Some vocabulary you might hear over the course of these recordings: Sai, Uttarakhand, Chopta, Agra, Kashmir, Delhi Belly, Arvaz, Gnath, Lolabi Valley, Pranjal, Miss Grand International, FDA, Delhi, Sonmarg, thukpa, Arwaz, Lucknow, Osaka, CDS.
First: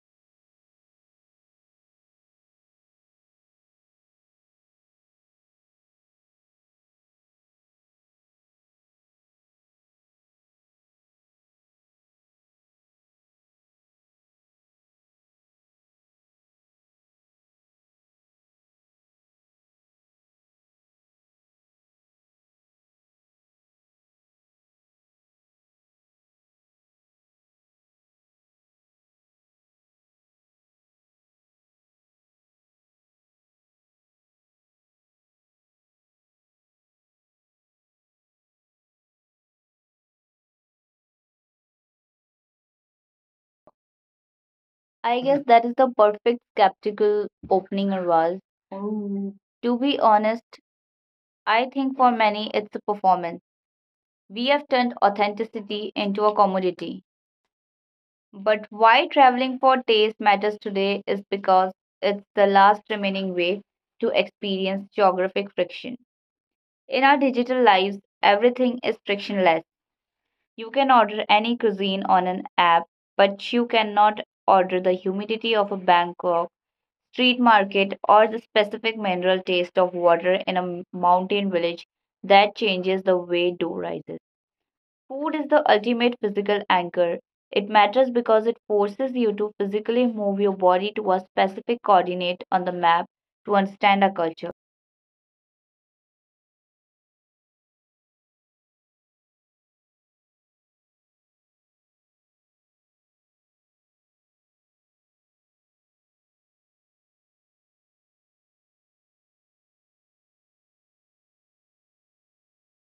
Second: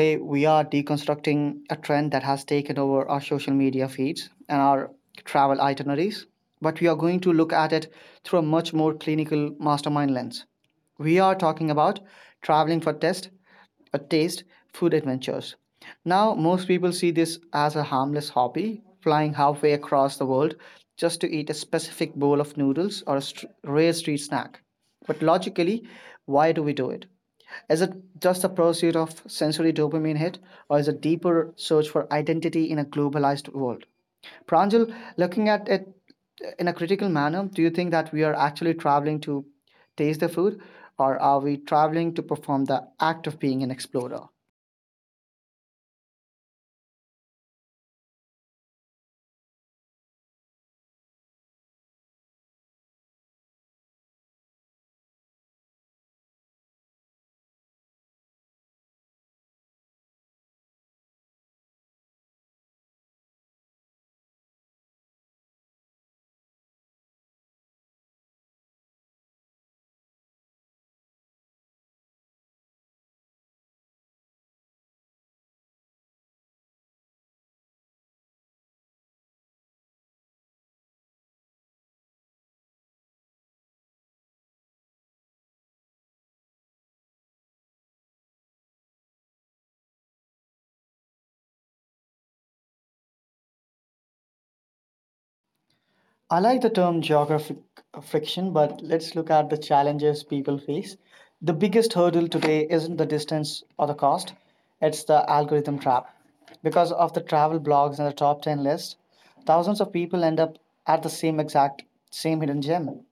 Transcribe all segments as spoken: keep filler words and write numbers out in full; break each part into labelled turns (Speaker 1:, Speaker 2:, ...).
Speaker 1: Today, we are deconstructing a trend that has taken over our social media feeds and our travel itineraries, but we are going to look at it through a much more clinical mastermind lens. We are talking about traveling for test, a taste, food adventures. Now, most people see this as a harmless hobby, flying halfway across the world just to eat a specific bowl of noodles or a str rare street snack. But logically, why do we do it? Is it just the pursuit of sensory dopamine hit, or is it deeper search for identity in a globalized world? Pranjal, looking at it in a critical manner, do you think that we are actually traveling to taste the food, or are we traveling to perform the act of being an explorer?
Speaker 2: I guess that is the perfect skeptical opening, Arvaz. Oh. To be honest, I think for many it's a performance. We have turned authenticity into a commodity. But why traveling for taste matters today is because it's the last remaining way to experience geographic friction. In our digital lives, everything is frictionless. You can order any cuisine on an app, but you cannot order the humidity of a Bangkok street market, or the specific mineral taste of water in a m- mountain village that changes the way dew rises. Food is the ultimate physical anchor. It matters because it forces you to physically move your body to a specific coordinate on the map to understand our culture.
Speaker 1: I like the term geographic friction, but let's look at the challenges people face. The biggest hurdle today isn't the distance or the cost, it's the algorithm trap. Because of the travel blogs and the top ten list, thousands of people end up at the same exact same hidden gem.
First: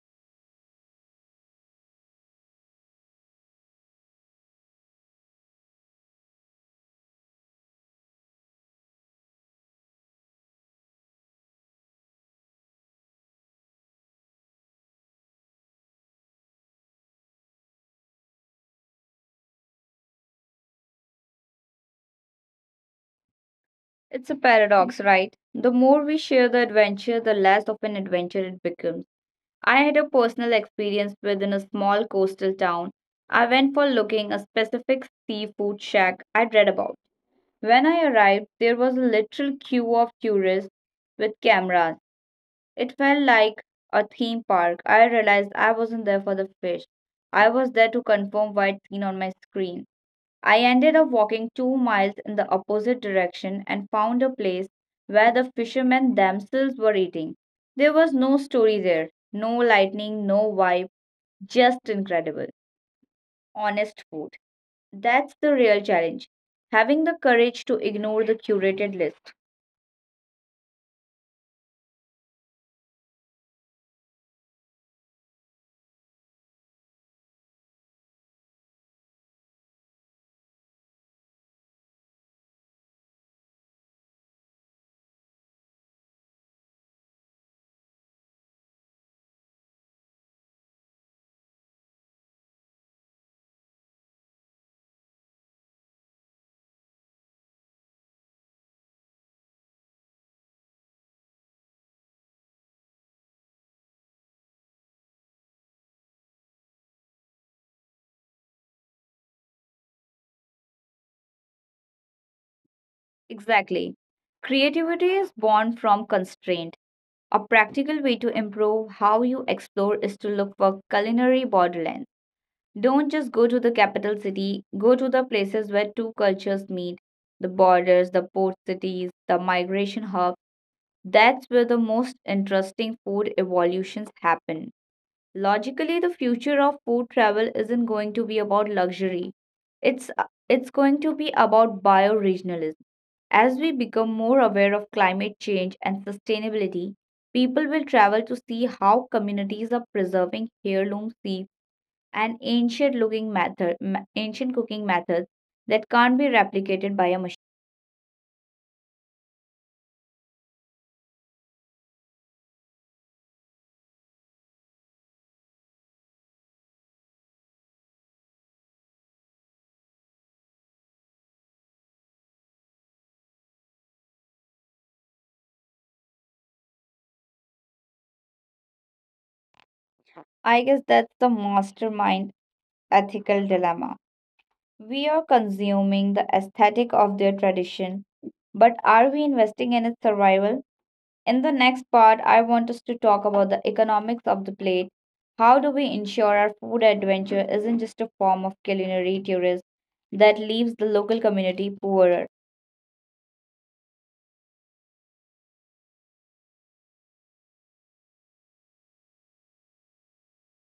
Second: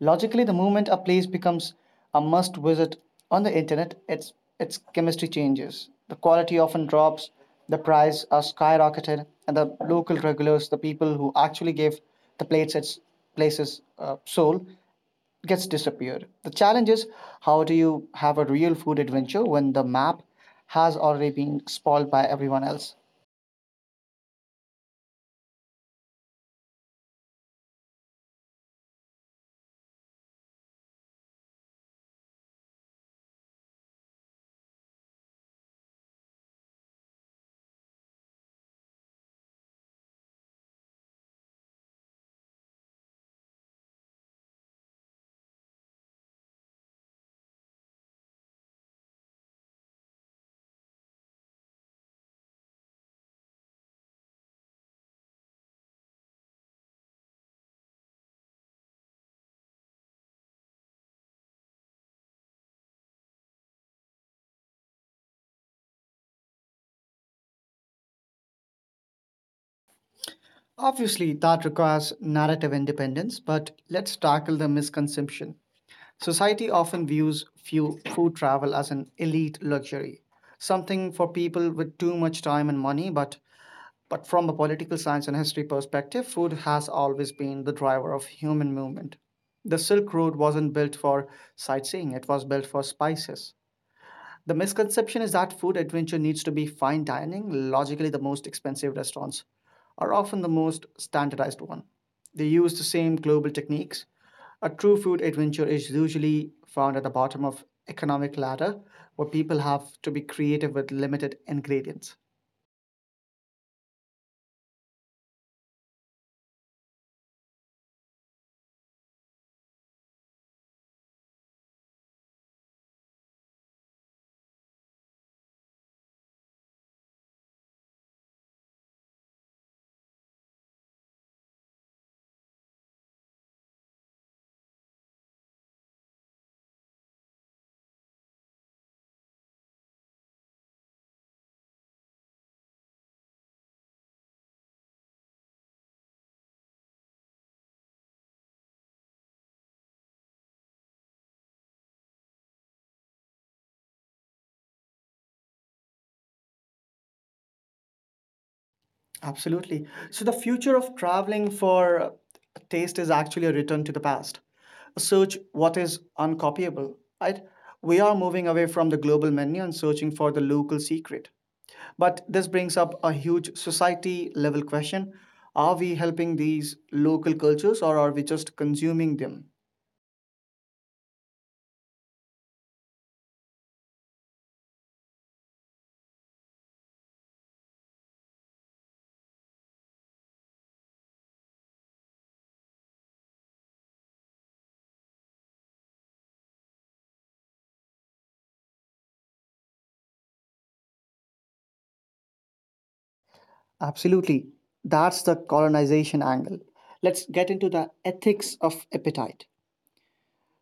Speaker 1: Logically, the moment a place becomes a must visit on the internet, its, its chemistry changes. The quality often drops, the price are skyrocketed, and the local regulars, the people who actually give the place its places uh, soul, gets disappeared. The challenge is how do you have a real food adventure when the map has already been spoiled by everyone else?
Speaker 2: It's a paradox, right? The more we share the adventure, the less of an adventure it becomes. I had a personal experience within a small coastal town. I went for looking a specific seafood shack I'd read about. When I arrived, there was a literal queue of tourists with cameras. It felt like a theme park. I realized I wasn't there for the fish. I was there to confirm what I'd seen on my screen. I ended up walking two miles in the opposite direction and found a place where the fishermen themselves were eating. There was no story there, no lightning, no vibe, just incredible, honest food. That's the real challenge having the courage to ignore the curated list.
Speaker 1: Obviously, that requires narrative independence, but let's tackle the misconception. Society often views few food travel as an elite luxury, something for people with too much time and money, but but from a political science and history perspective, food has always been the driver of human movement. The Silk Road wasn't built for sightseeing, it was built for spices. The misconception is that food adventure needs to be fine dining. Logically, the most expensive restaurants are often the most standardized one. They use the same global techniques, a true food adventure is usually found at the bottom of economic ladder where people have to be creative with limited ingredients.
Speaker 2: Exactly. Creativity is born from constraint. A practical way to improve how you explore is to look for culinary borderlands. Don't just go to the capital city, go to the places where two cultures meet the borders, the port cities, the migration hubs. That's where the most interesting food evolutions happen. Logically, the future of food travel isn't going to be about luxury. It's uh, it's going to be about bioregionalism. As we become more aware of climate change and sustainability, people will travel to see how communities are preserving heirloom seeds and ancient looking method, ma- ancient cooking methods that can't be replicated by a machine.
Speaker 1: Absolutely. So the future of traveling for taste is actually a return to the past. Search what is uncopyable, right? We are moving away from the global menu and searching for the local secret. But this brings up a huge society level question. Are we helping these local cultures or are we just consuming them?
Speaker 2: I guess that's the mastermind ethical dilemma. We are consuming the aesthetic of their tradition but are we investing in its survival? In the next part, I want us to talk about the economics of the plate. How do we ensure our food adventure isn't just a form of culinary tourism that leaves the local community poorer?
Speaker 1: Absolutely. That's the colonization angle. Let's get into the ethics of appetite.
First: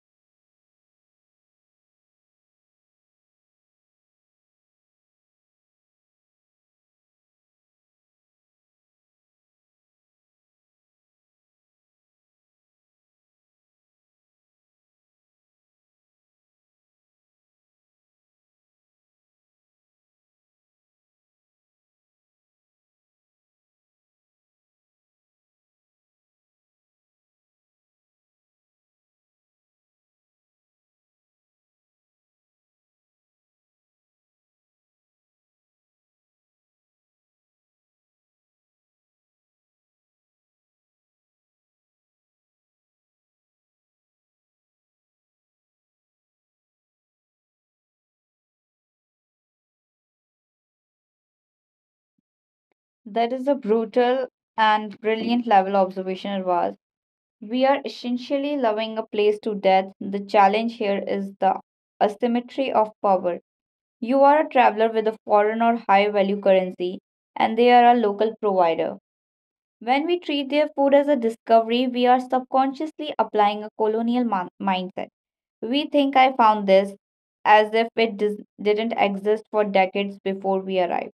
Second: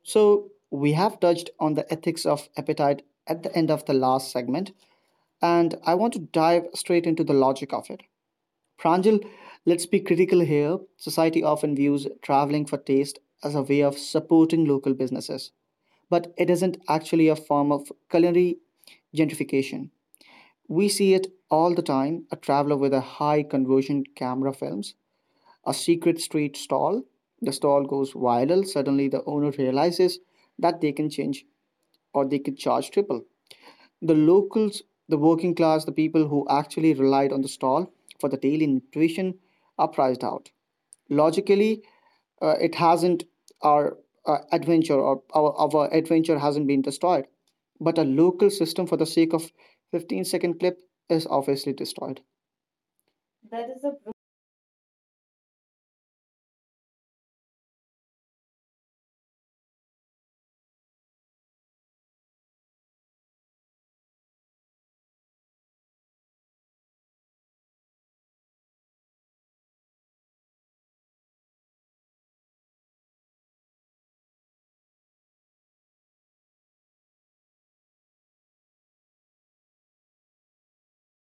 Speaker 1: So, we have touched on the ethics of appetite at the end of the last segment, and I want to dive straight into the logic of it. Pranjal, let's be critical here. Society often views traveling for taste as a way of supporting local businesses, but it isn't actually a form of culinary gentrification. We see it all the time. A traveler with a high conversion camera films a secret street stall. The stall goes viral. Suddenly, the owner realizes that they can change or they could charge triple. The locals, the working class, the people who actually relied on the stall for the daily nutrition are priced out. Logically, uh, it hasn't our uh, adventure or our, our adventure hasn't been destroyed, but a local system for the sake of fifteen second clip is obviously destroyed.
Speaker 2: That is a brutal and brilliant level observation it was. We are essentially loving a place to death. The challenge here is the asymmetry of power. You are a traveler with a foreign or high value currency, and they are a local provider. When we treat their food as a discovery, we are subconsciously applying a colonial mon- mindset. We think I found this as if it dis- didn't exist for decades before we arrived.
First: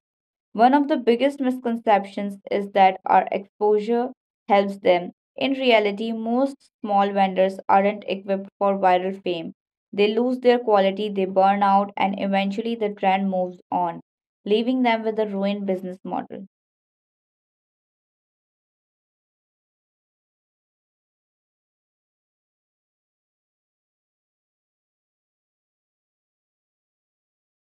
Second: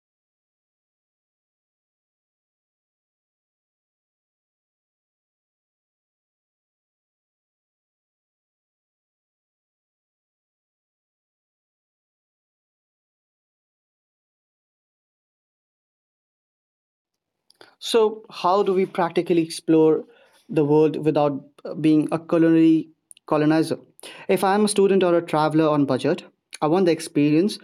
Speaker 2: One of the biggest misconceptions is that our exposure helps them. In reality, most small vendors aren't equipped for viral fame. They lose their quality, they burn out, and eventually the trend moves on, leaving them with a ruined business model.
Speaker 1: So, how do we practically explore the world without uh, being a culinary colonizer? If I am a student or a traveler on budget, I want the experience,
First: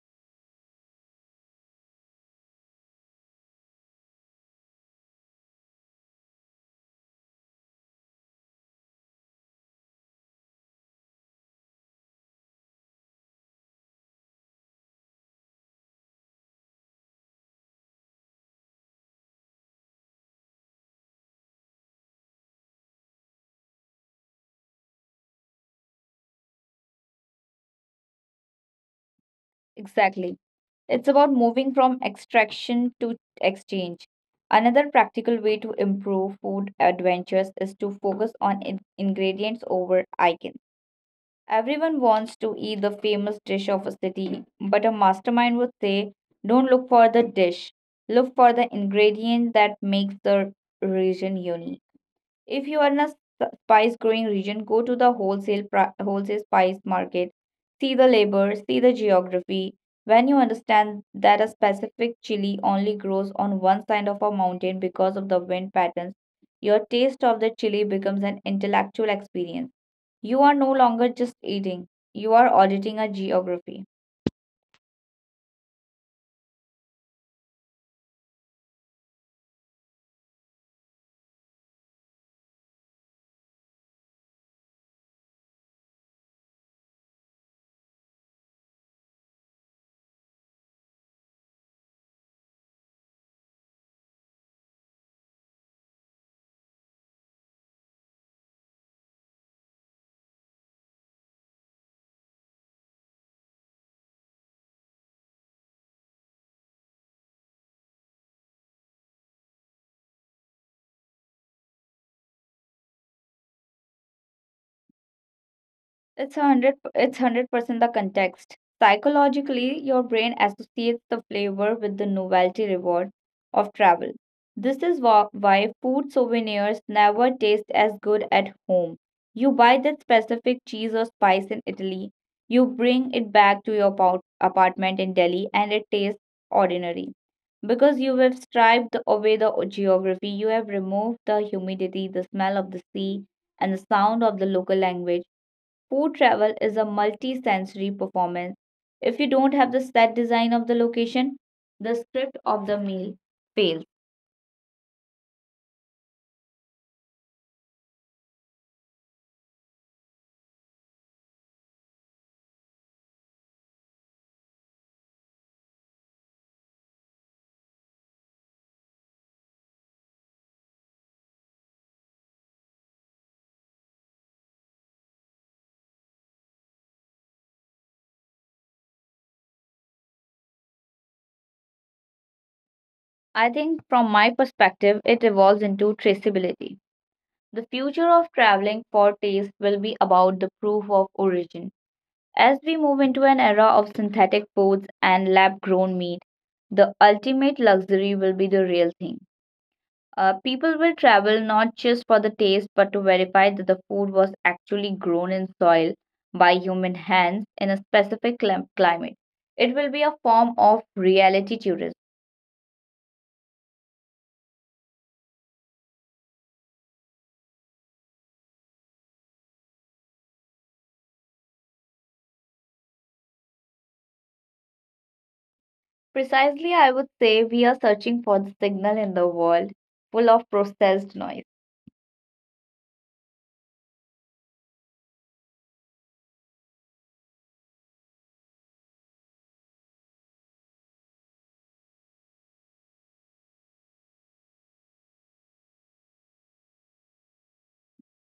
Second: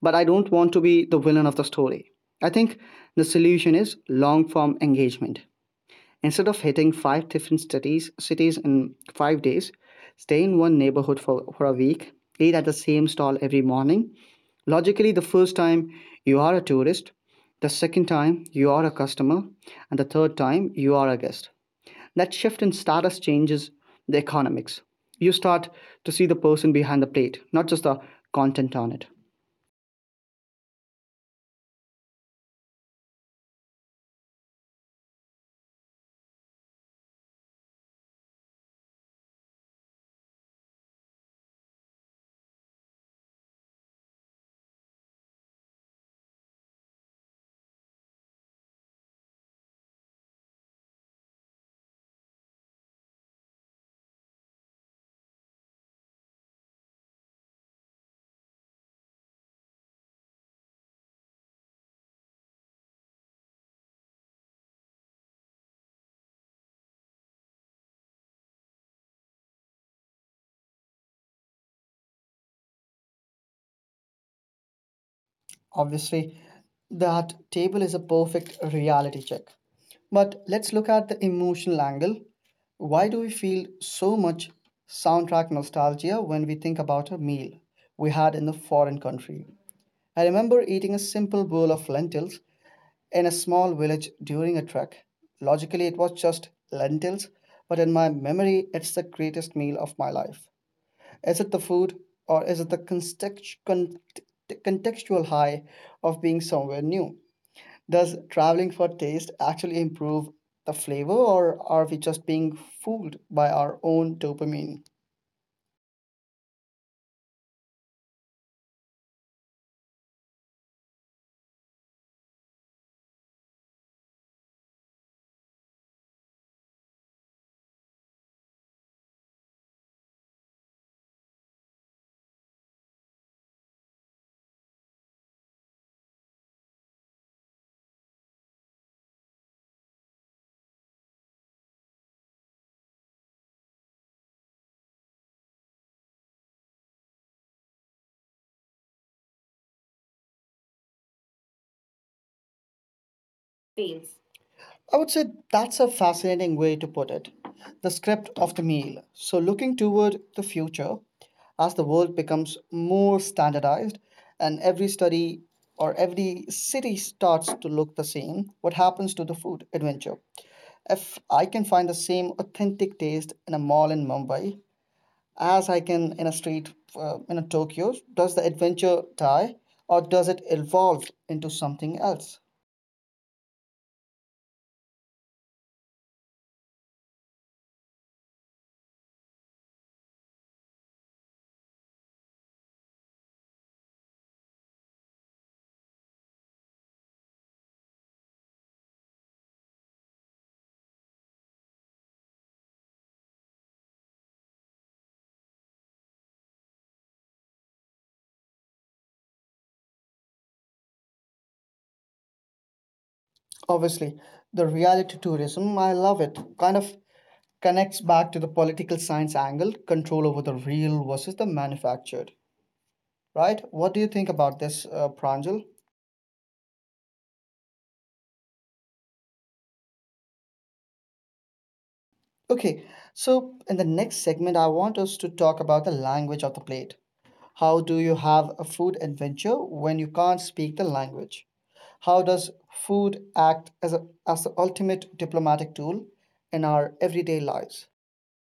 Speaker 1: but I don't want to be the villain of the story. I think the solution is long form engagement. Instead of hitting five different cities, cities in five days, stay in one neighborhood for, for a week, eat at the same stall every morning. Logically, the first time you are a tourist, the second time you are a customer, and the third time you are a guest. That shift in status changes the economics. You start to see the person behind the plate, not just the content on it.
Speaker 2: Exactly. It's about moving from extraction to exchange. Another practical way to improve food adventures is to focus on in- ingredients over icons. Everyone wants to eat the famous dish of a city, but a mastermind would say, don't look for the dish, look for the ingredient that makes the region unique. If you are in a s- spice growing region, go to the wholesale pri- wholesale spice market. See the labor, see the geography. When you understand that a specific chili only grows on one side of a mountain because of the wind patterns, your taste of the chili becomes an intellectual experience. You are no longer just eating, you are auditing a geography.
Speaker 1: Obviously, that table is a perfect reality check. But let's look at the emotional angle. Why do we feel so much soundtrack nostalgia when we think about a meal we had in a foreign country? I remember eating a simple bowl of lentils in a small village during a trek. Logically, it was just lentils, but in my memory, it's the greatest meal of my life. Is it the food, or is it the context- con- contextual high of being somewhere new? Does traveling for taste actually improve the flavor, or are we just being fooled by our own dopamine?
Speaker 2: It's one hundred it's one hundred percent the context. Psychologically, your brain associates the flavor with the novelty reward of travel. This is wha- why food souvenirs never taste as good at home. You buy that specific cheese or spice in Italy, you bring it back to your apart- apartment in Delhi, and it tastes ordinary. Because you have striped away the geography, you have removed the humidity, the smell of the sea, and the sound of the local language. Food travel is a multi-sensory performance. If you don't have the set design of the location, the script of the meal fails.
Speaker 1: Fails. I would say that's a fascinating way to put it. The script of the meal. So, looking toward the future, as the world becomes more standardized and every study or every city starts to look the same, what happens to the food adventure? If I can find the same authentic taste in a mall in Mumbai as I can in a street uh, in a Tokyo, does the adventure die or does it evolve into something else?
Speaker 2: I think from my perspective, it evolves into traceability. The future of traveling for taste will be about the proof of origin. As we move into an era of synthetic foods and lab grown meat, the ultimate luxury will be the real thing. Uh, people will travel not just for the taste, but to verify that the food was actually grown in soil by human hands in a specific clim- climate. It will be a form of reality tourism.
Speaker 1: Obviously, the reality tourism, I love it, kind of connects back to the political science angle control over the real versus the manufactured, right? What do you think about this, uh, Pranjal?
Speaker 2: Precisely, I would say we are searching for the signal in the world full of processed noise.
Speaker 1: Okay, so in the next segment, I want us to talk about the language of the plate. How do you have a food adventure when you can't speak the language? How does food act as, a, as the ultimate diplomatic tool in our everyday lives?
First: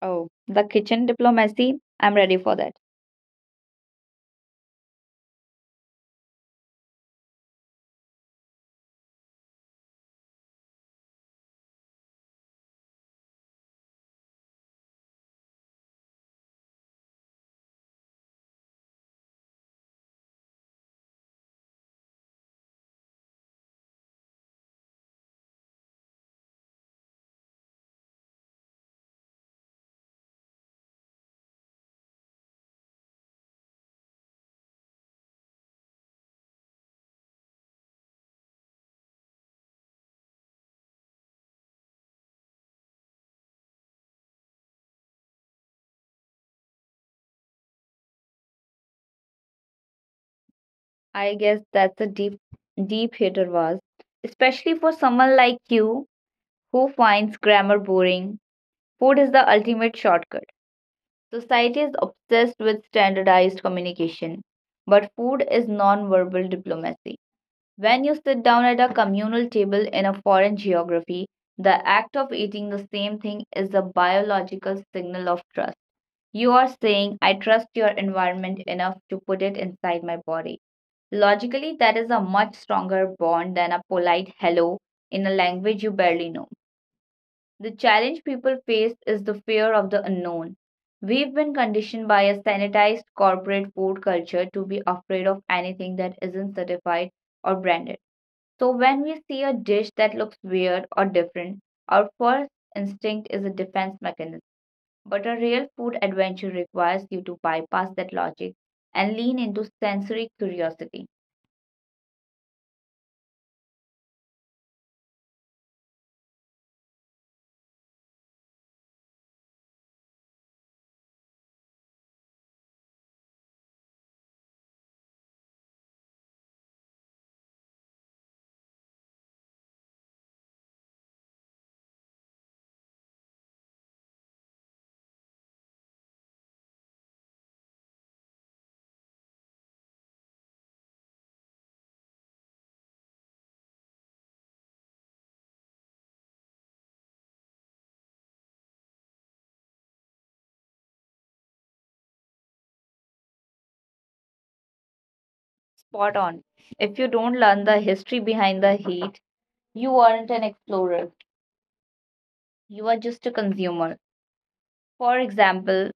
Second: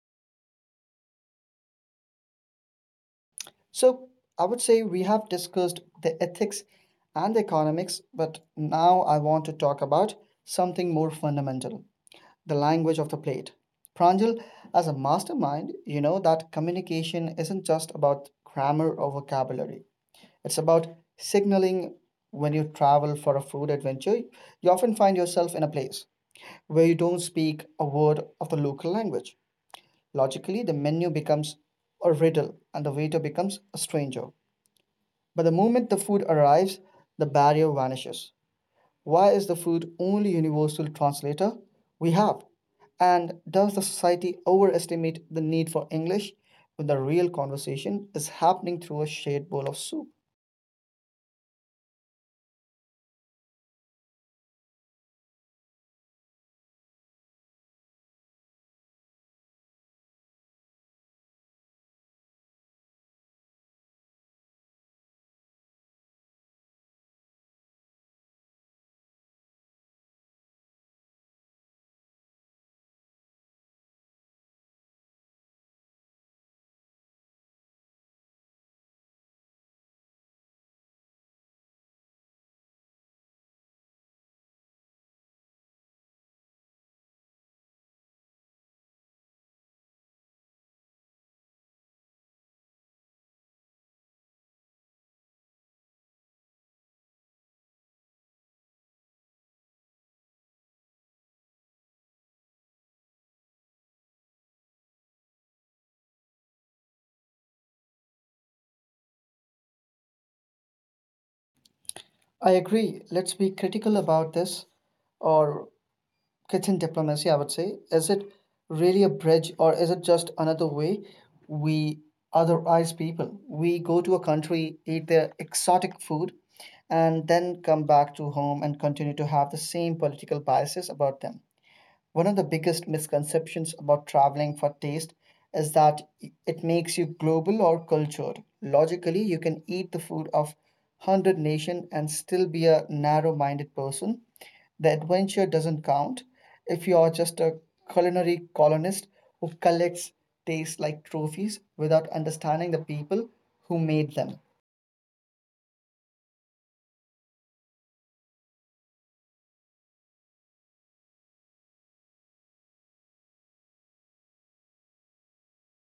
Speaker 2: Oh, the kitchen diplomacy. I'm ready for that.
Speaker 1: So I would say we have discussed the ethics and the economics, but now I want to talk about something more fundamental, the language of the plate. Pranjal, as a mastermind, you know that communication isn't just about grammar or vocabulary. It's about signaling when you travel for a food adventure. You often find yourself in a place where you don't speak a word of the local language. Logically, the menu becomes a riddle and the waiter becomes a stranger. But the moment the food arrives, the barrier vanishes. Why is the food only universal translator we have? And does the society overestimate the need for English when the real conversation is happening through a shared bowl of soup?
Speaker 2: I guess that's a deep, deep hitter was, especially for someone like you who finds grammar boring. Food is the ultimate shortcut. Society is obsessed with standardized communication, but food is non-verbal diplomacy. When you sit down at a communal table in a foreign geography, the act of eating the same thing is a biological signal of trust. You are saying, I trust your environment enough to put it inside my body. Logically, that is a much stronger bond than a polite hello in a language you barely know. The challenge people face is the fear of the unknown. We've been conditioned by a sanitized corporate food culture to be afraid of anything that isn't certified or branded. So when we see a dish that looks weird or different, our first instinct is a defense mechanism. But a real food adventure requires you to bypass that logic and lean into sensory curiosity.
Speaker 1: I agree. Let's be critical about this or kitchen diplomacy, I would say. Is it really a bridge or is it just another way we otherize people? We go to a country, eat their exotic food, and then come back to home and continue to have the same political biases about them. One of the biggest misconceptions about traveling for taste is that it makes you global or cultured. Logically, you can eat the food of a hundred nations and still be a narrow minded person. The adventure doesn't count if you are just a culinary colonist who collects tastes like trophies without understanding the people who made them.
Speaker 2: Spot on. If you don't learn the history behind the heat, you aren't an explorer. You are just a consumer. For example,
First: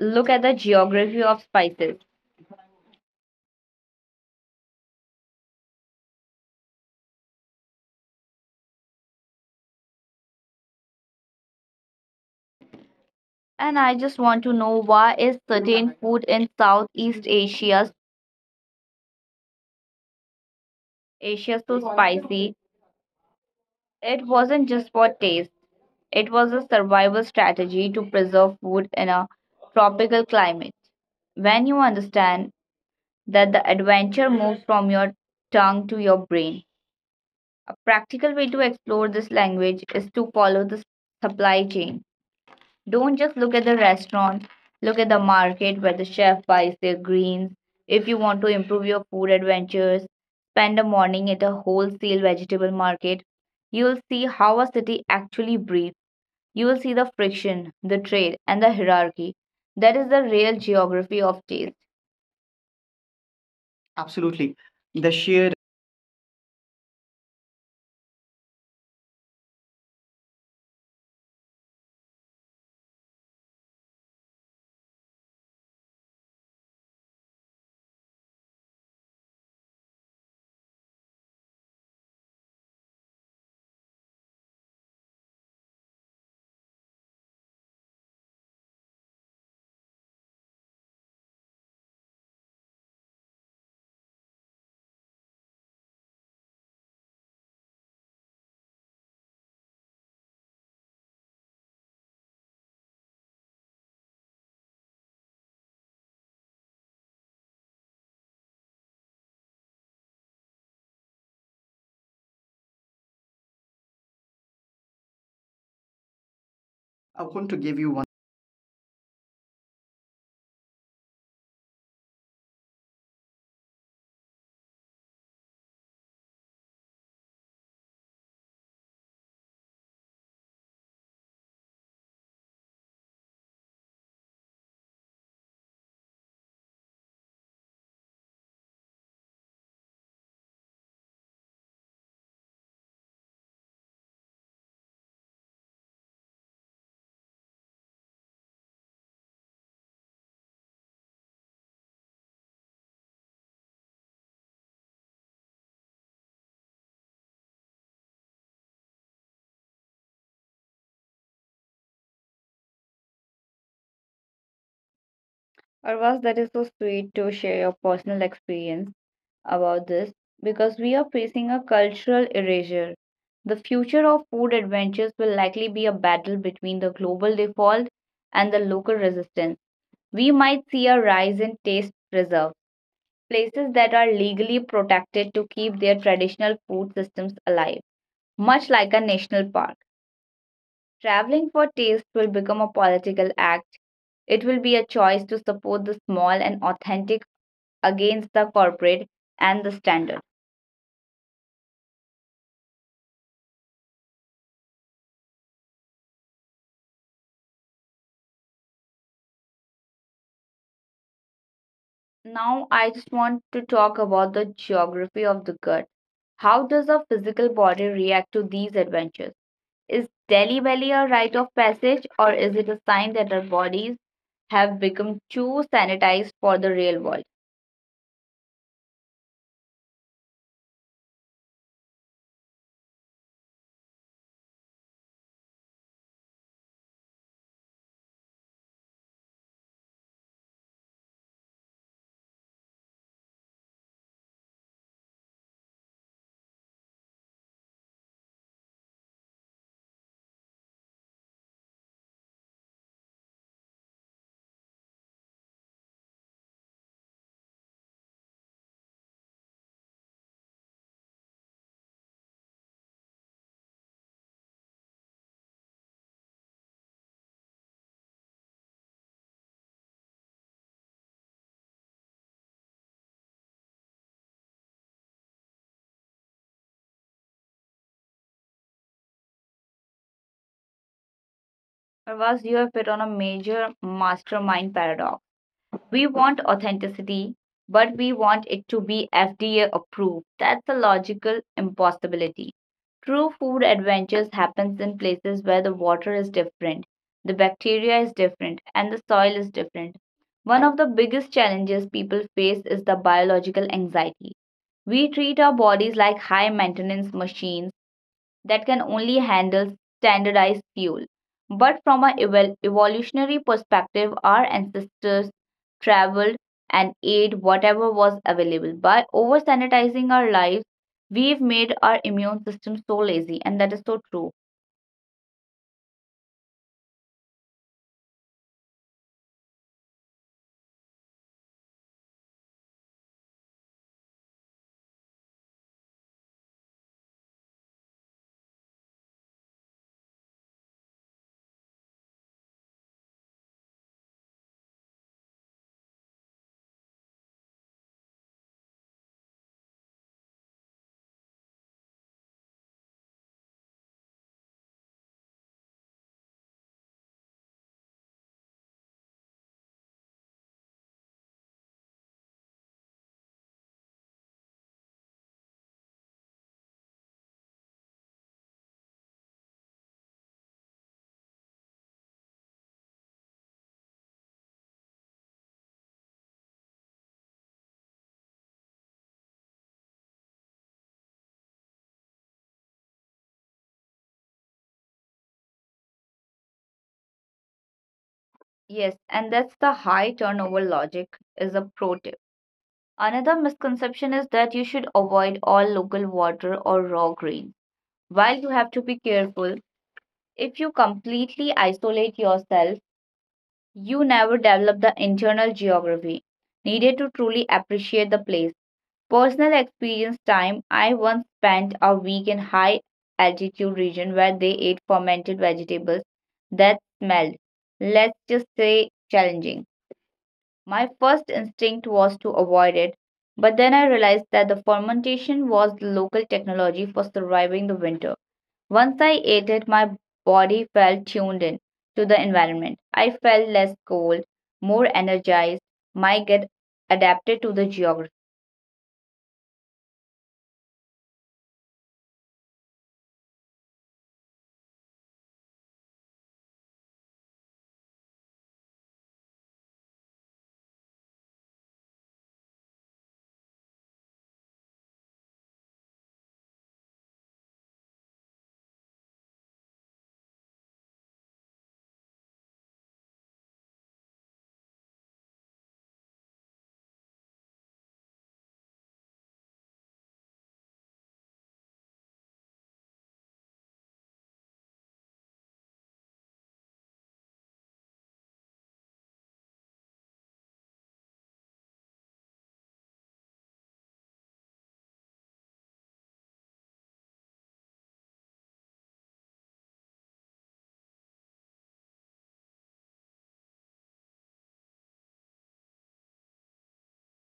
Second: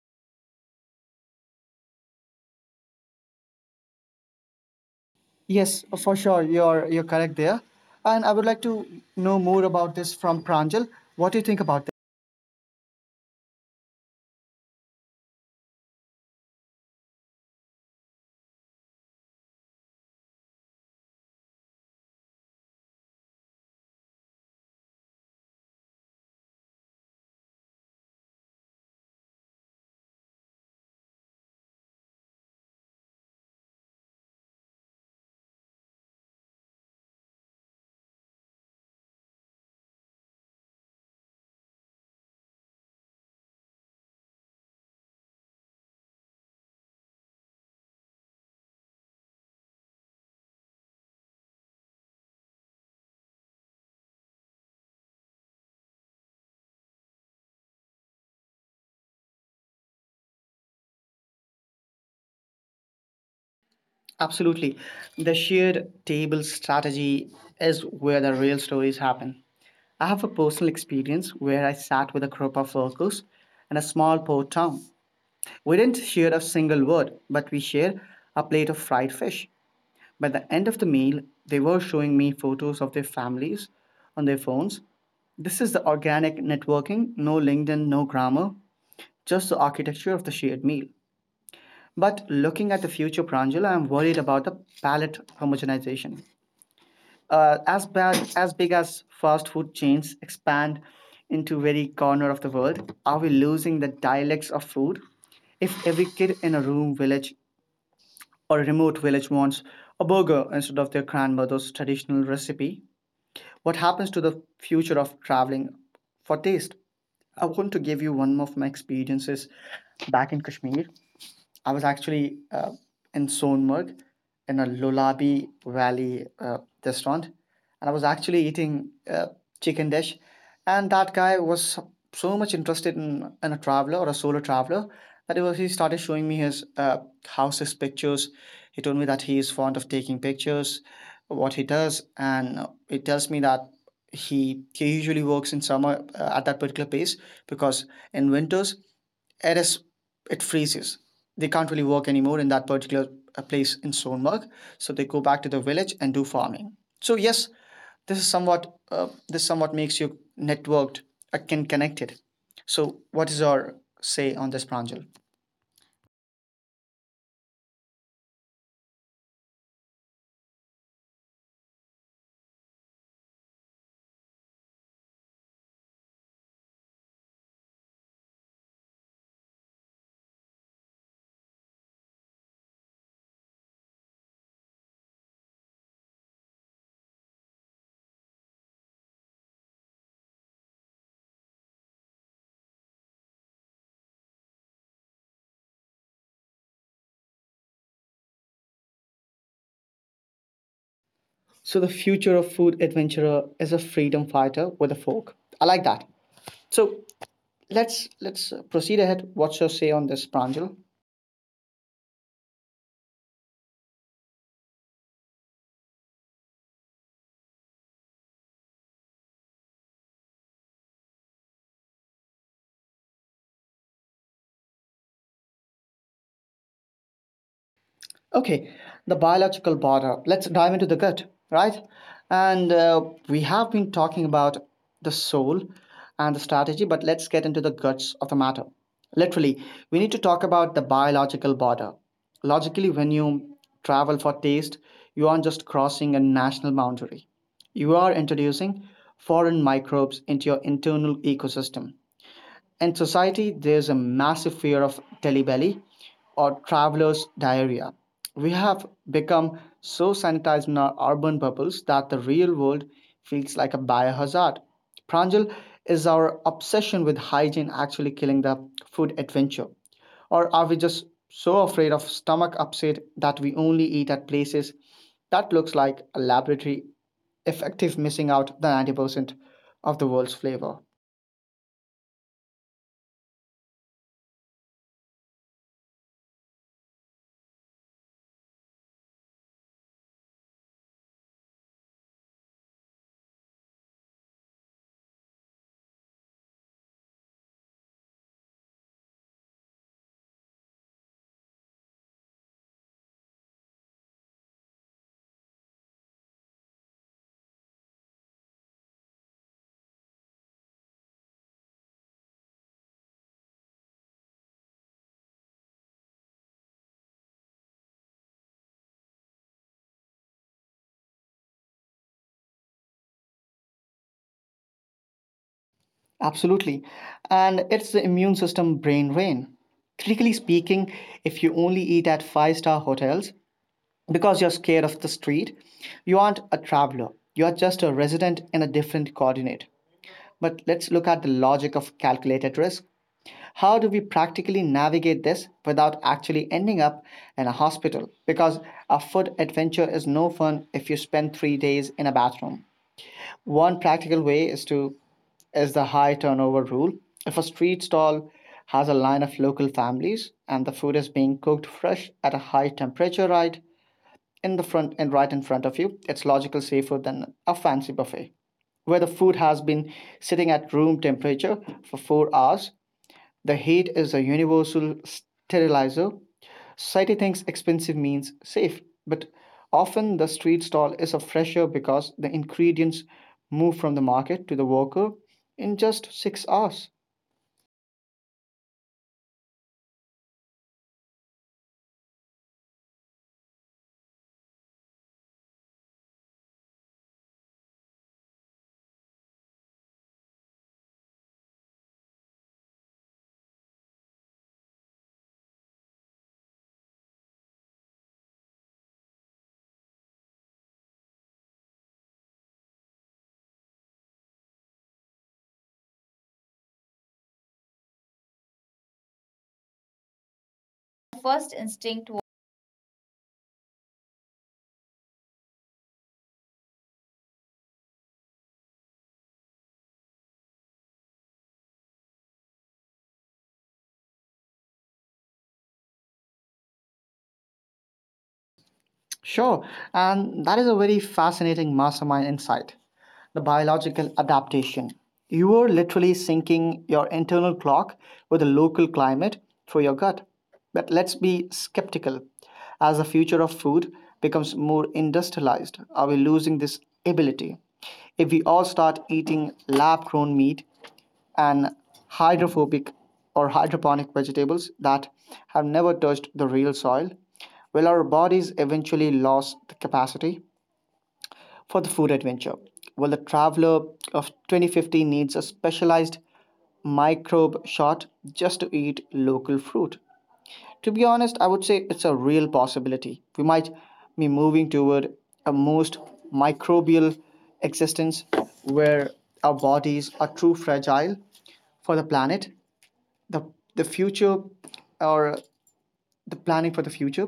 Speaker 2: look at the geography of spices.
Speaker 1: Yes, for sure, you're, you're correct there. And I would like to know more about this from Pranjal. What do you think about?
Speaker 2: And I just want to know why is certain food in Southeast Asia Asia so spicy? It wasn't just for taste. It was a survival strategy to preserve food in a tropical climate. When you understand that, the adventure moves from your tongue to your brain. A practical way to explore this language is to follow the supply chain. Don't just look at the restaurant, look at the market where the chef buys their greens. If you want to improve your food adventures, spend a morning at a wholesale vegetable market. You'll see how a city actually breathes. You will see the friction, the trade, and the hierarchy. That is the real geography of taste. Absolutely.
Speaker 1: Absolutely.
Speaker 2: The
Speaker 1: The
Speaker 2: sheer.
Speaker 1: shared table strategy is where the real stories happen. I have a personal experience where I sat with a group of workers in a small port town. We didn't share a single word, but we shared a plate of fried fish. By the end of the meal, they were showing me photos of their families on their phones. This is the organic networking, no LinkedIn, no grammar, just the architecture of the shared meal. But looking at the future, Pranjal, I'm worried about the palette homogenization. Uh, as bad as big as fast food chains expand into very corner of the world, are we losing the dialects of food? If every kid in a room village or a remote village wants a burger instead of their grandmother's traditional recipe, what happens to the future of traveling for taste?
Speaker 2: I
Speaker 1: I
Speaker 2: want to
Speaker 1: want to
Speaker 2: give you
Speaker 1: give
Speaker 2: one.
Speaker 1: you one more of my experiences back in Kashmir. I was actually uh, in Sonmarg in a Lolabi Valley uh, restaurant, and I was actually eating uh, chicken dish, and that guy was so much interested in, in a traveler or a solo traveler that he was he started showing me his uh, house's pictures. He told me that he is fond of taking pictures, what he does, and he tells me that he he usually works in summer uh, at that particular place because in winters it is it freezes, they can't really work anymore in that particular uh, place in Sonmark. So they go back to the village and do farming. So yes, this is somewhat uh, this somewhat makes you networked, uh, can connected. So what is your say on this, Pranjal?
Speaker 2: Arvas, that is so sweet to share your personal experience about this because we are facing a cultural erasure. The future of food adventures will likely be a battle between the global default and the local resistance. We might see a rise in taste preserve, places that are legally protected to keep their traditional food systems alive, much like a national park. Traveling for taste will become a political act. It will be a choice to support the small and authentic against the corporate and the standard.
Speaker 1: So the future of food adventurer is a freedom fighter with a fork. I like that. So let's let's uh, proceed ahead. What's your say on this, Pranjal?
Speaker 2: Now, I just want to talk about the geography of the gut. How does our physical body react to these adventures? Is Delhi Belly a rite of passage, or is it a sign that our bodies have become too sanitized for the real world?
Speaker 1: Okay, the biological border. Let's dive into the gut, right? And uh, We have been talking about the soul and the strategy, but let's get into the guts of the matter. Literally, we need to talk about the biological border. Logically, when you travel for taste, you aren't just crossing a national boundary, you are introducing foreign microbes into your internal ecosystem. In society, there's a massive fear of telebelly or traveler's diarrhea. We have become so sanitized in our urban bubbles that the real world feels like a biohazard. Pranjal, is our obsession with hygiene actually killing the food adventure? Or are we just so afraid of stomach upset that we only eat at places that looks like a laboratory, effective missing out the ninety percent of the world's flavor?
Speaker 2: Pravas, you have hit on a major mastermind paradox. We want authenticity, but we want it to be F D A approved. That's a logical impossibility. True food adventures happens in places where the water is different, the bacteria is different, and the soil is different. One of the biggest challenges people face is the biological anxiety. We treat our bodies like high maintenance machines that can only handle standardized fuel. But from an evol- evolutionary perspective, our ancestors traveled and ate whatever was available. By over sanitizing our lives, we've made our immune system so lazy, and that is so true.
Speaker 1: Absolutely. And it's the immune system brain drain. Critically speaking, if you only eat at five star hotels because you're scared of the street, you aren't a traveler. You are just a resident in a different coordinate. But let's look at the logic of calculated risk. How do we practically navigate this without actually ending up in a hospital? Because a food adventure is no fun if you spend three days in a bathroom. One practical way is to is the high turnover rule. If a street stall has a line of local families and the food is being cooked fresh at a high temperature right in the front and right in front of you, it's logical safer than a fancy buffet where the food has been sitting at room temperature for four hours. The heat is a universal sterilizer. Society thinks expensive means safe, but often the street stall is a fresher because the ingredients move from the market to the worker in just six hours.
Speaker 2: Yes, and that's the high turnover logic is a pro tip. Another misconception is that you should avoid all local water or raw grains. While you have to be careful, if you completely isolate yourself, you never develop the internal geography needed to truly appreciate the place. Personal experience time, I once spent a week in high altitude region where they ate fermented vegetables that smelled, let's just say, challenging. My first instinct was to avoid it, but then I realized that the fermentation was the local technology for surviving the winter. Once I ate it, my body felt tuned in to the environment. I felt less cold, more energized, my gut adapted to the geography.
Speaker 1: Sure, and that is a very fascinating mastermind insight the biological adaptation. You are literally syncing your internal clock with the local climate through your gut. But let's be skeptical. As the future of food becomes more industrialized, are we losing this ability? If we all start eating lab grown meat and hydrophobic or hydroponic vegetables that have never touched the real soil? Will our bodies eventually lose the capacity for the food adventure? Well, the traveler of twenty fifty needs a specialized microbe shot just to eat local fruit. To be honest, I would say it's a real possibility. We might be moving toward a most microbial existence where our bodies are too fragile for the planet, the the future or the planning for the future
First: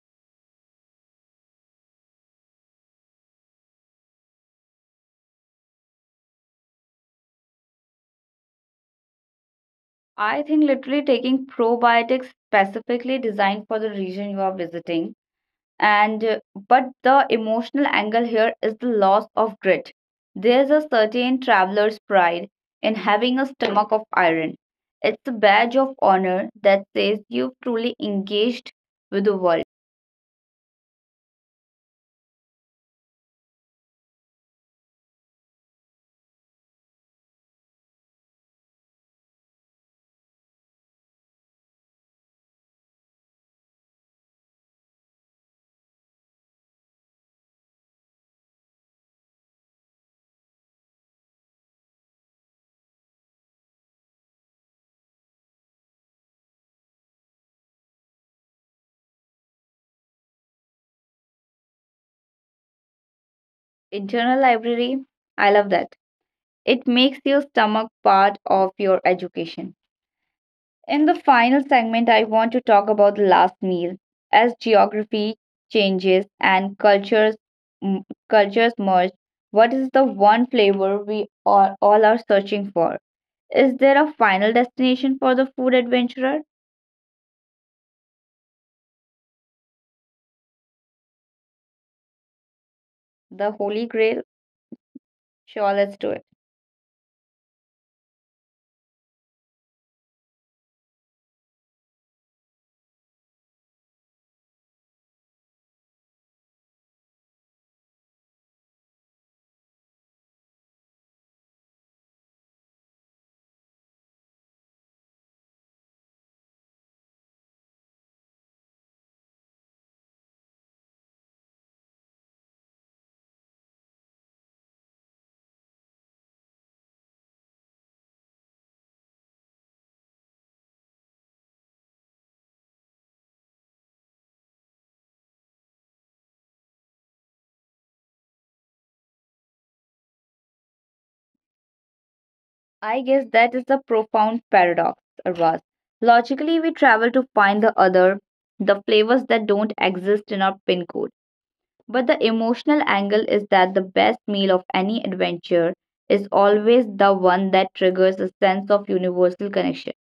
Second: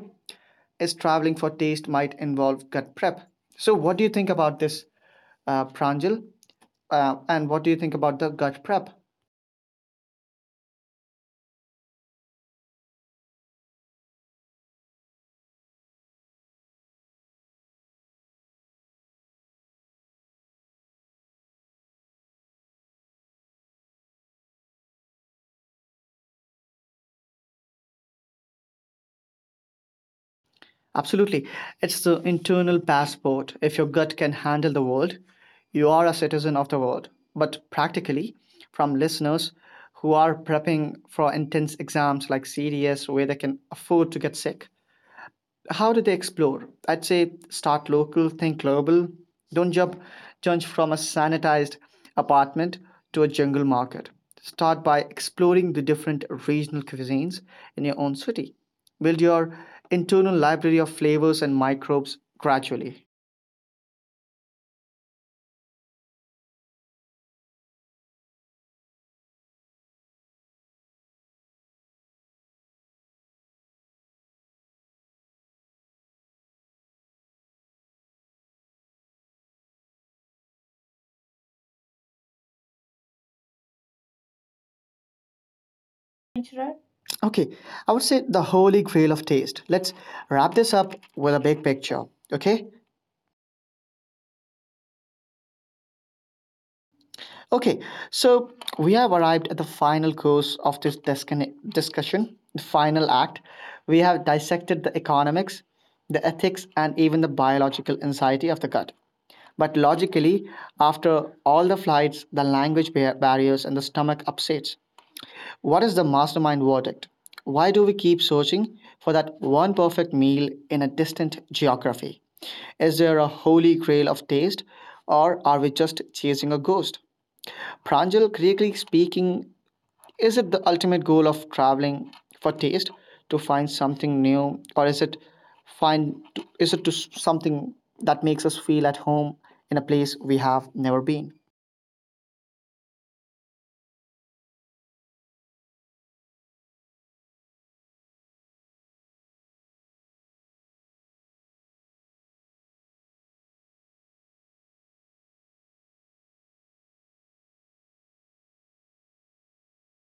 Speaker 1: is traveling for taste might involve gut prep. So what do you think about this, uh, Pranjal? Uh, and what do you think about the gut prep?
Speaker 2: I think literally taking probiotics specifically designed for the region you are visiting. And uh, But the emotional angle here is the loss of grit. There's a certain traveler's pride in having a stomach of iron. It's a badge of honor that says you've truly engaged with the world.
Speaker 1: Absolutely, it's the internal passport. If your gut can handle the world, you are a citizen of the world. But practically, from listeners who are prepping for intense exams like C D S, where they can afford to get sick, how do they explore? I'd say start local, think global. Don't jump jump from a sanitized apartment to a jungle market. Start by exploring the different regional cuisines in your own city. Build your internal library of flavors and microbes gradually.
Speaker 2: Internal library, I love that. It makes your stomach part of your education. In the final segment, I want to talk about the last meal. As geography changes and cultures m- cultures merge, what is the one flavor we all, all are searching for? Is there a final destination for the food adventurer?
Speaker 1: Cultural? Okay, I would say the holy grail of taste. Let's wrap this up with a big picture. Okay,
Speaker 2: The Holy Grail? Sure, let's do it.
Speaker 1: okay, so we have arrived at the final course of this discon- discussion, the final act. We have dissected the economics, the ethics, and even the biological anxiety of the gut. But logically, after all the flights, the language bar- barriers, and the stomach upsets, what is the mastermind verdict? Why do we keep searching for that one perfect meal in a distant geography? Is there a holy grail of taste, or are we just chasing a ghost? Pranjal, critically speaking, is it the ultimate goal of traveling for taste to find something new, or is it find is it to s- something that makes us feel at home in a place we have never been?
Speaker 2: I guess that is the profound paradox, Arvaz. Logically, we travel to find the other, the flavors that don't exist in our pin code. But the emotional angle is that the best meal of any adventure is always the one that triggers a sense of universal connection.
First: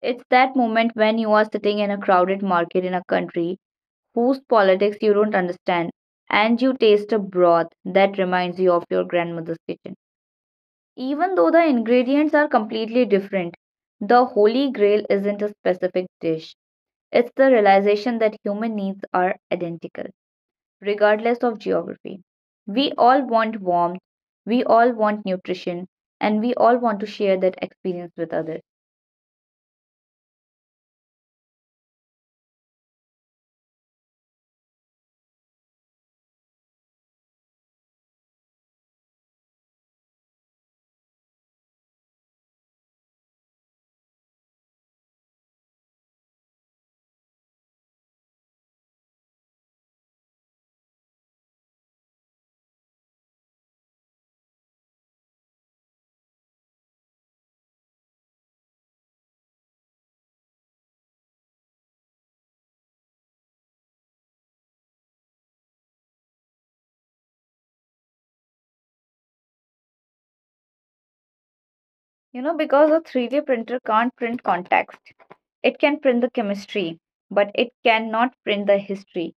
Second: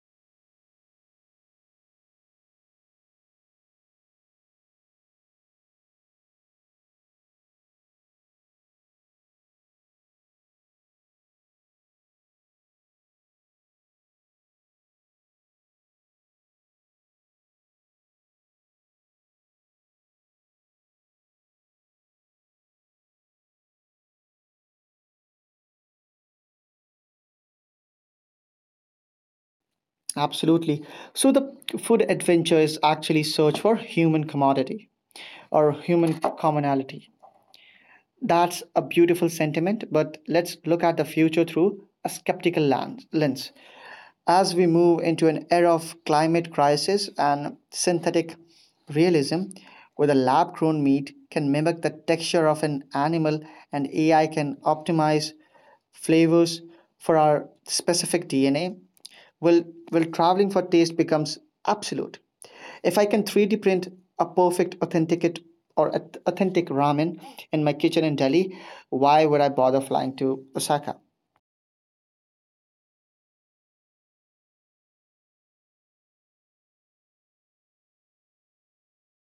Speaker 2: It's that moment when you are sitting in a crowded market in a country whose politics you don't understand, and you taste a broth that reminds you of your grandmother's kitchen. Even though the ingredients are completely different, the holy grail isn't a specific dish. It's the realization that human needs are identical, regardless of geography. We all want warmth, we all want nutrition, and we all want to share that experience with others.
Speaker 1: Absolutely. So the food adventure is actually search for human commodity or human commonality. That's a beautiful sentiment, but let's look at the future through a skeptical lan- lens. As we move into an era of climate crisis and synthetic realism, where the lab grown meat can mimic the texture of an animal and A I can optimize flavors for our specific D N A, will will traveling for taste becomes absolute. If I can three D print a perfect authenticate or ath- authentic ramen in my kitchen in Delhi, why would I bother flying to Osaka?
Speaker 2: You know, because a three D printer can't print context. It can print the chemistry, but it cannot print the history.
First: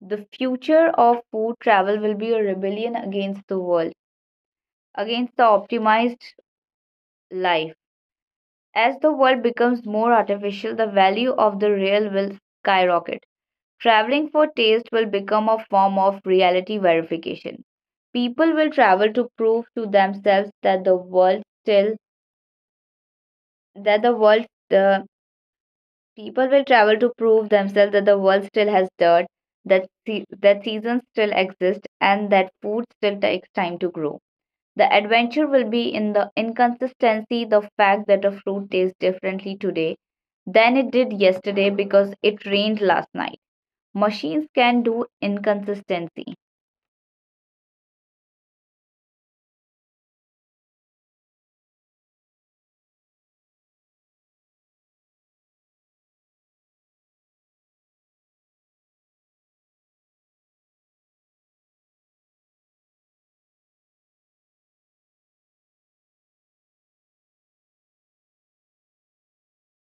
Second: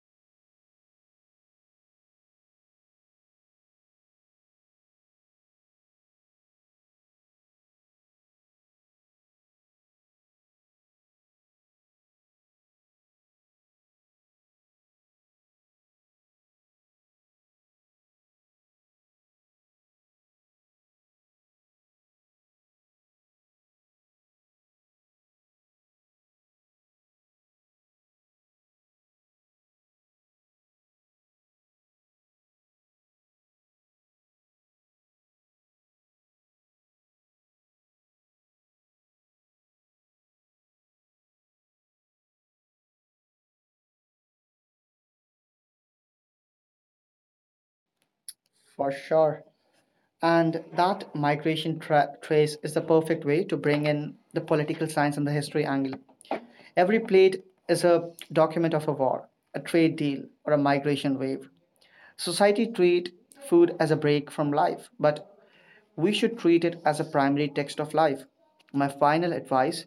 Speaker 2: The future of food travel will be a rebellion against the world, against the optimized life. As the world becomes more artificial, the value of the real will skyrocket. Traveling for taste will become a form of reality verification. People will travel to prove to themselves that the world still that the world uh, People will travel to prove themselves that the world still has dirt, that se- that seasons still exist, and that food still takes time to grow. The adventure will be in the inconsistency, the fact that a fruit tastes differently today than it did yesterday because it rained last night. Machines can do inconsistency.
Speaker 1: For sure. And that migration tra- trace is the perfect way to bring in the political science and the history angle. Every plate is a document of a war, a trade deal, or a migration wave. Society treat food as a break from life, but we should treat it as a primary text of life. My final advice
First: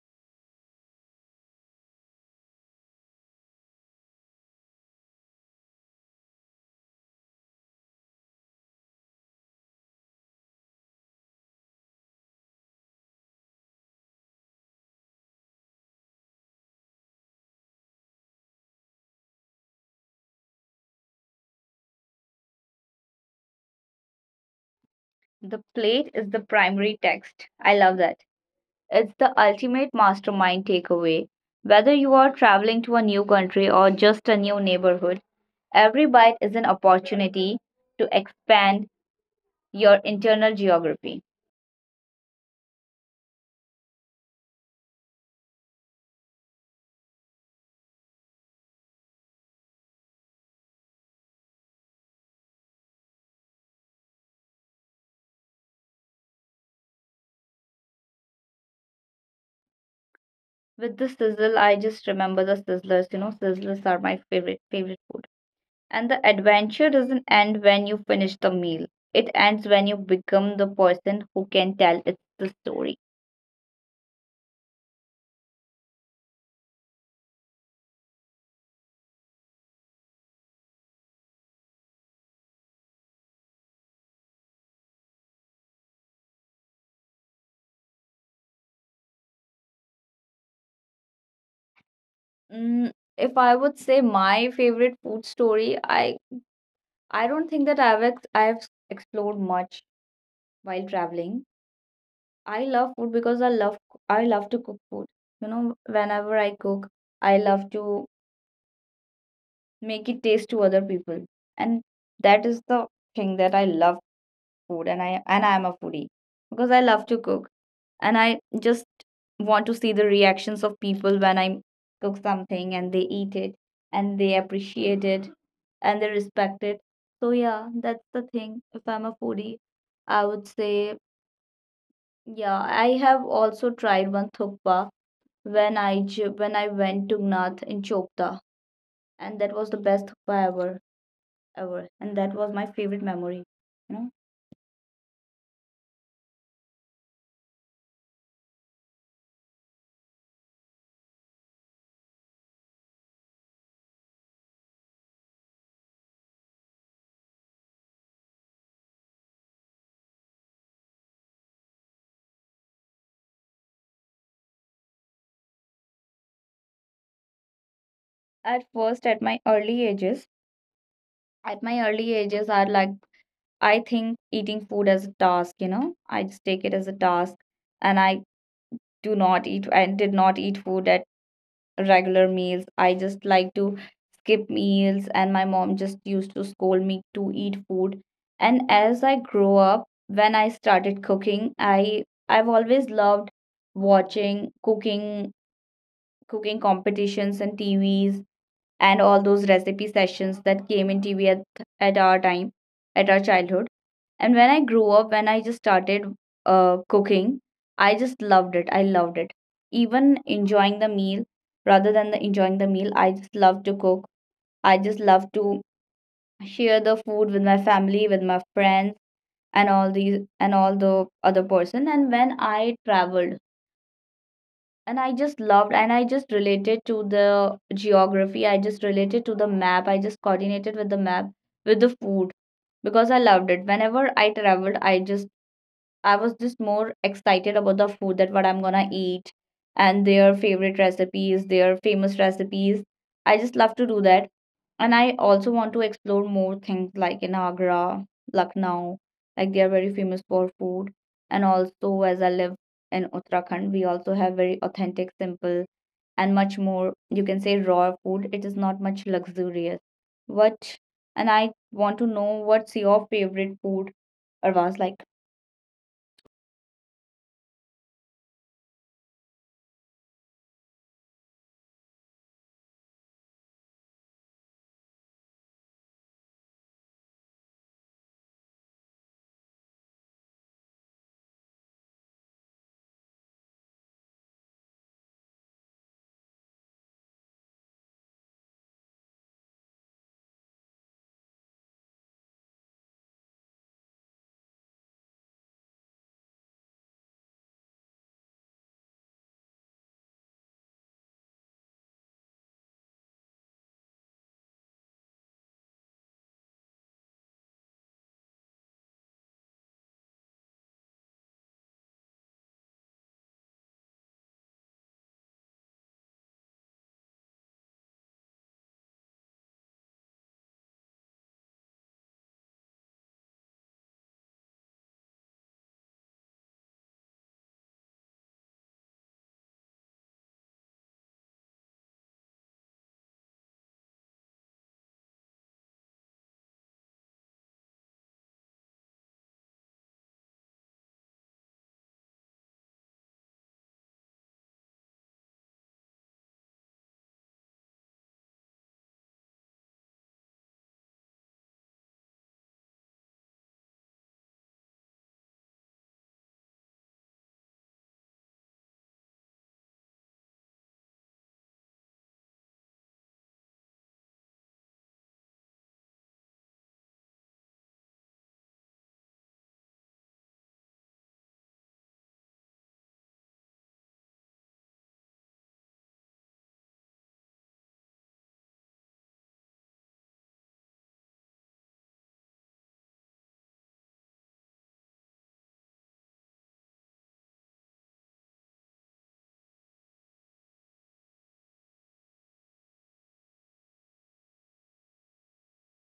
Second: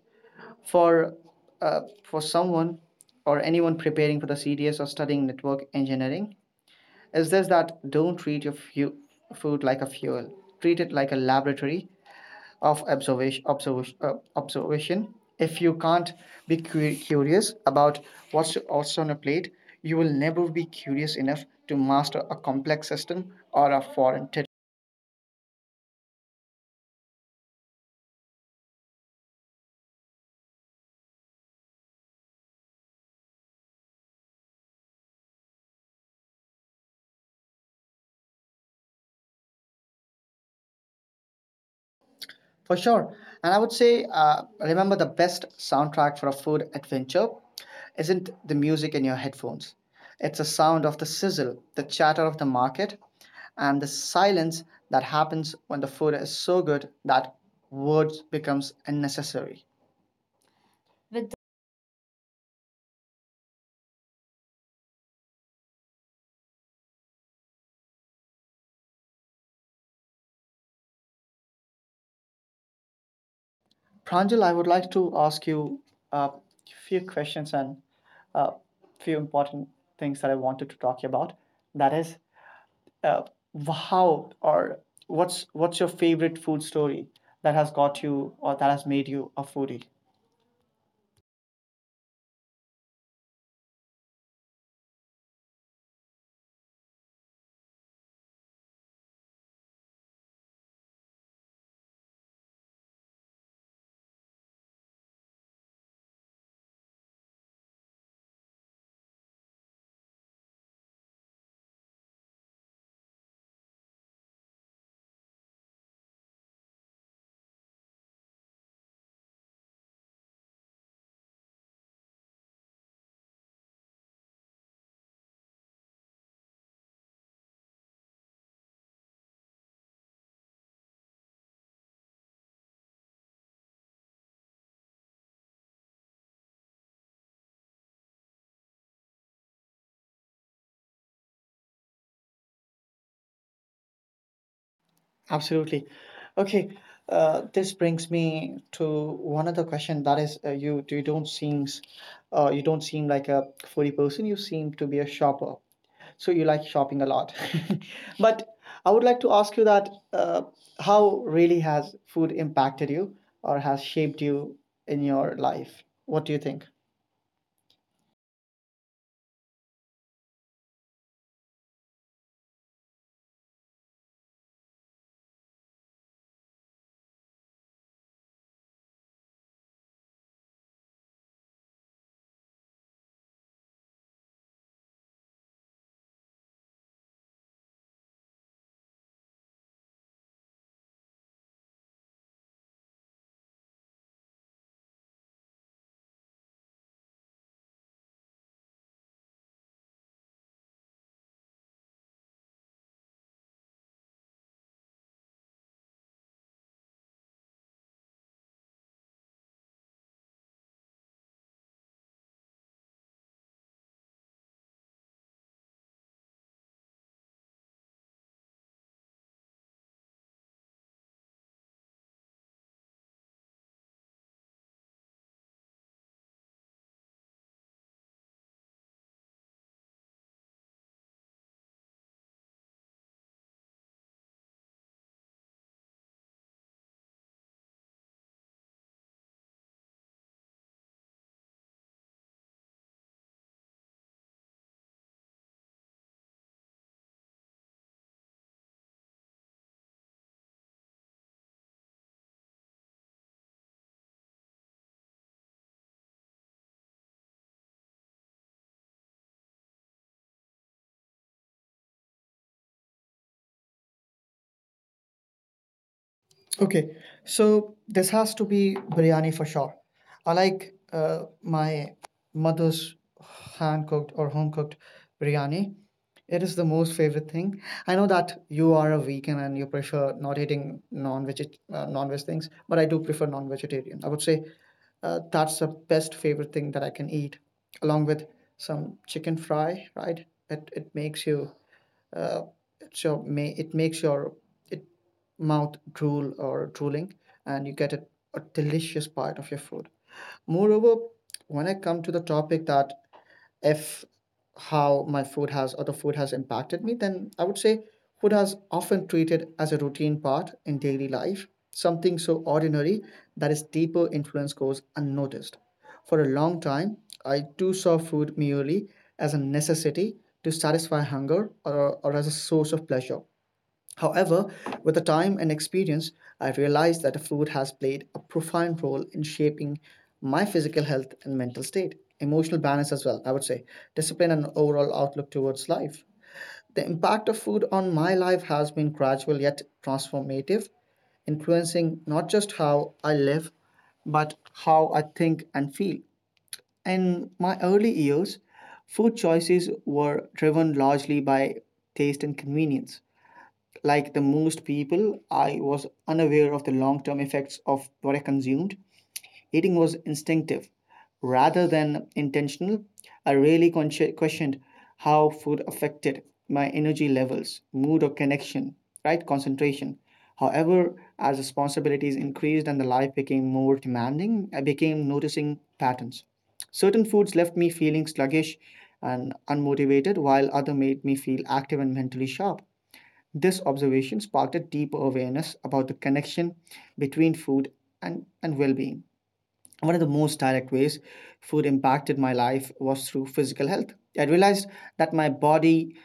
Speaker 1: for uh, for someone or anyone preparing for the C D S or studying network engineering is this that don't treat your fu- food like a fuel, treat it like a laboratory of observation observation, uh, observation. If you can't be cu- curious about what's also on a plate, you will never be curious enough to master a complex system or a foreign territory.
Speaker 2: The plate is the primary text. I love that. It's the ultimate mastermind takeaway. Whether you are traveling to a new country or just a new neighborhood, every bite is an opportunity to expand your internal geography.
Speaker 1: For sure. And I would say, uh, remember the best soundtrack for a food adventure isn't the music in your headphones. It's the sound of the sizzle, the chatter of the market, and the silence that happens when the food is so good that words becomes unnecessary.
Speaker 2: With the sizzle,
Speaker 1: With
Speaker 2: I just remember the sizzlers. You know, sizzlers are my favorite favorite food. And the adventure doesn't end when you finish the meal. It ends when you become the person who can tell it's the story.
Speaker 1: Pranjal, I would like to ask you a few questions and a few important things that I wanted to talk about. That is, uh, how or what's what's your favorite food story that has got you or that has made you a foodie?
Speaker 2: Mm, if I would say my favorite food story, I I don't think that I've ex- I've explored much while traveling. I love food because I love I love to cook food. You know, whenever I cook, I love to make it taste to other people. And that is the thing that I love food, and I and I am a foodie because I love to cook, and I just want to see the reactions of people when I cook something and they eat it and they appreciate it and they respect it. So yeah, that's the thing. If I'm a foodie, I would say yeah, I have also tried one thukpa when I ju- when I went to Gnath in Chopta, and that was the best Thapa ever ever, and that was my favorite memory. You know,
Speaker 1: Absolutely. Okay. Uh, this brings me to one other question that is uh, you you don't seems uh, you don't seem like a foodie person. You seem to be a shopper, so you like shopping a lot, but I would like to ask you that, uh, how really has food impacted you or has shaped you in your life? What do you think?
Speaker 2: at first, at my early ages, at my early ages, I like I think eating food as a task, you know, I just take it as a task and I do not eat, I did not eat food at regular meals. I just like to skip meals, and my mom just used to scold me to eat food. And as I grow up, when I started cooking, I I've always loved watching cooking cooking competitions and T Vs and all those recipe sessions that came in T V at, at our time, at our childhood. And when I grew up, when I just started uh, cooking, I just loved it. I loved it. Even enjoying the meal, Rather than the enjoying the meal, I just love to cook. I just love to share the food with my family, with my friends, and all these and all the other person. And when I traveled, and I just loved and I just related to the geography. I just related to the map. I just coordinated with the map, with the food because I loved it. Whenever I traveled, I just I was just more excited about the food that what I'm gonna eat and their favorite recipes, their famous recipes. I just love to do that. And I also want to explore more things like in Agra, Lucknow, like they are very famous for food. And also, as I live in Uttarakhand, we also have very authentic, simple, and much more, you can say, raw food. It is not much luxurious. What, and I want to know what's your favorite food, Arvaz, like?
Speaker 1: Okay, so this has to be biryani for sure. I like uh, my mother's hand cooked or home cooked biryani. It is the most favorite thing. I know that you are a vegan and you prefer not eating non-veg uh, non-veg things, but I do prefer non-vegetarian. I would say uh, that's the best favorite thing that I can eat, along with some chicken fry. Right? It it makes you uh, so may it makes your it mouth drool or drooling, and you get a, a delicious bite of your food. Moreover, when I come to the topic that if how my food has or the food has impacted me, then I would say food has often treated as a routine part in daily life, something so ordinary that its deeper influence goes unnoticed. For a long time, I too saw food merely as a necessity to satisfy hunger or, or as a source of pleasure. However, with the time and experience, I realized that food has played a profound role in shaping my physical health and mental state, emotional balance as well, I would say, discipline and overall outlook towards life. The impact of food on my life has been gradual yet transformative, influencing not just how I live, but how I think and feel. In my early years, food choices were driven largely by taste and convenience like the most people. I was unaware of the long term effects of what I consumed. Eating was instinctive rather than intentional. I really consci- questioned how food affected my energy levels, mood, or connection, right? Concentration. However, as responsibilities increased and the life became more demanding, I became noticing patterns. Certain foods left me feeling sluggish and unmotivated, while other made me feel active and mentally sharp. This observation sparked a deeper awareness about the connection between food and, and well being. One of the most direct ways food impacted my life was through physical health. I realized that my body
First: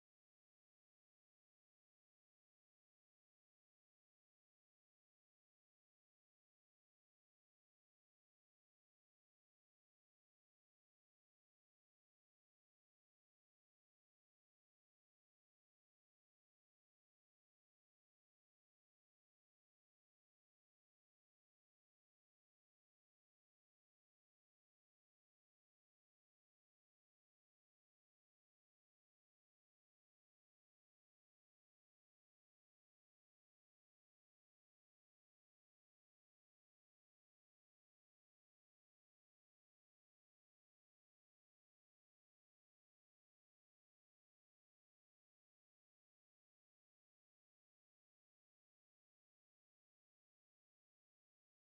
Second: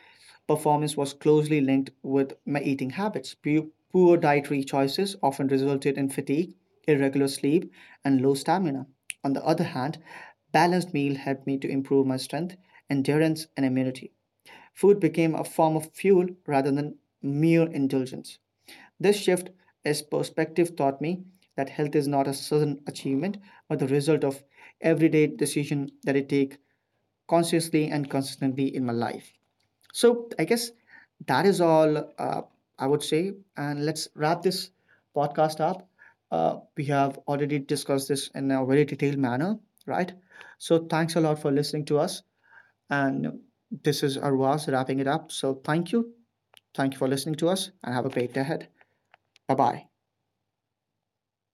Speaker 1: performance was closely linked with my eating habits. Pu- Poor dietary choices often resulted in fatigue, irregular sleep, and low stamina. On the other hand, balanced meal helped me to improve my strength, endurance, and immunity. Food became a form of fuel rather than mere indulgence. This shift as perspective taught me that health is not a sudden achievement, but the result of everyday decision that I take consciously and consistently in my life. So I guess that is all, uh, I would say. And let's wrap this podcast up. Uh, we have already discussed this in a very detailed manner, right? So thanks a lot for listening to us. And this is Arwaz wrapping it up. So thank you. Thank you for listening to us and have a great day ahead. Bye bye.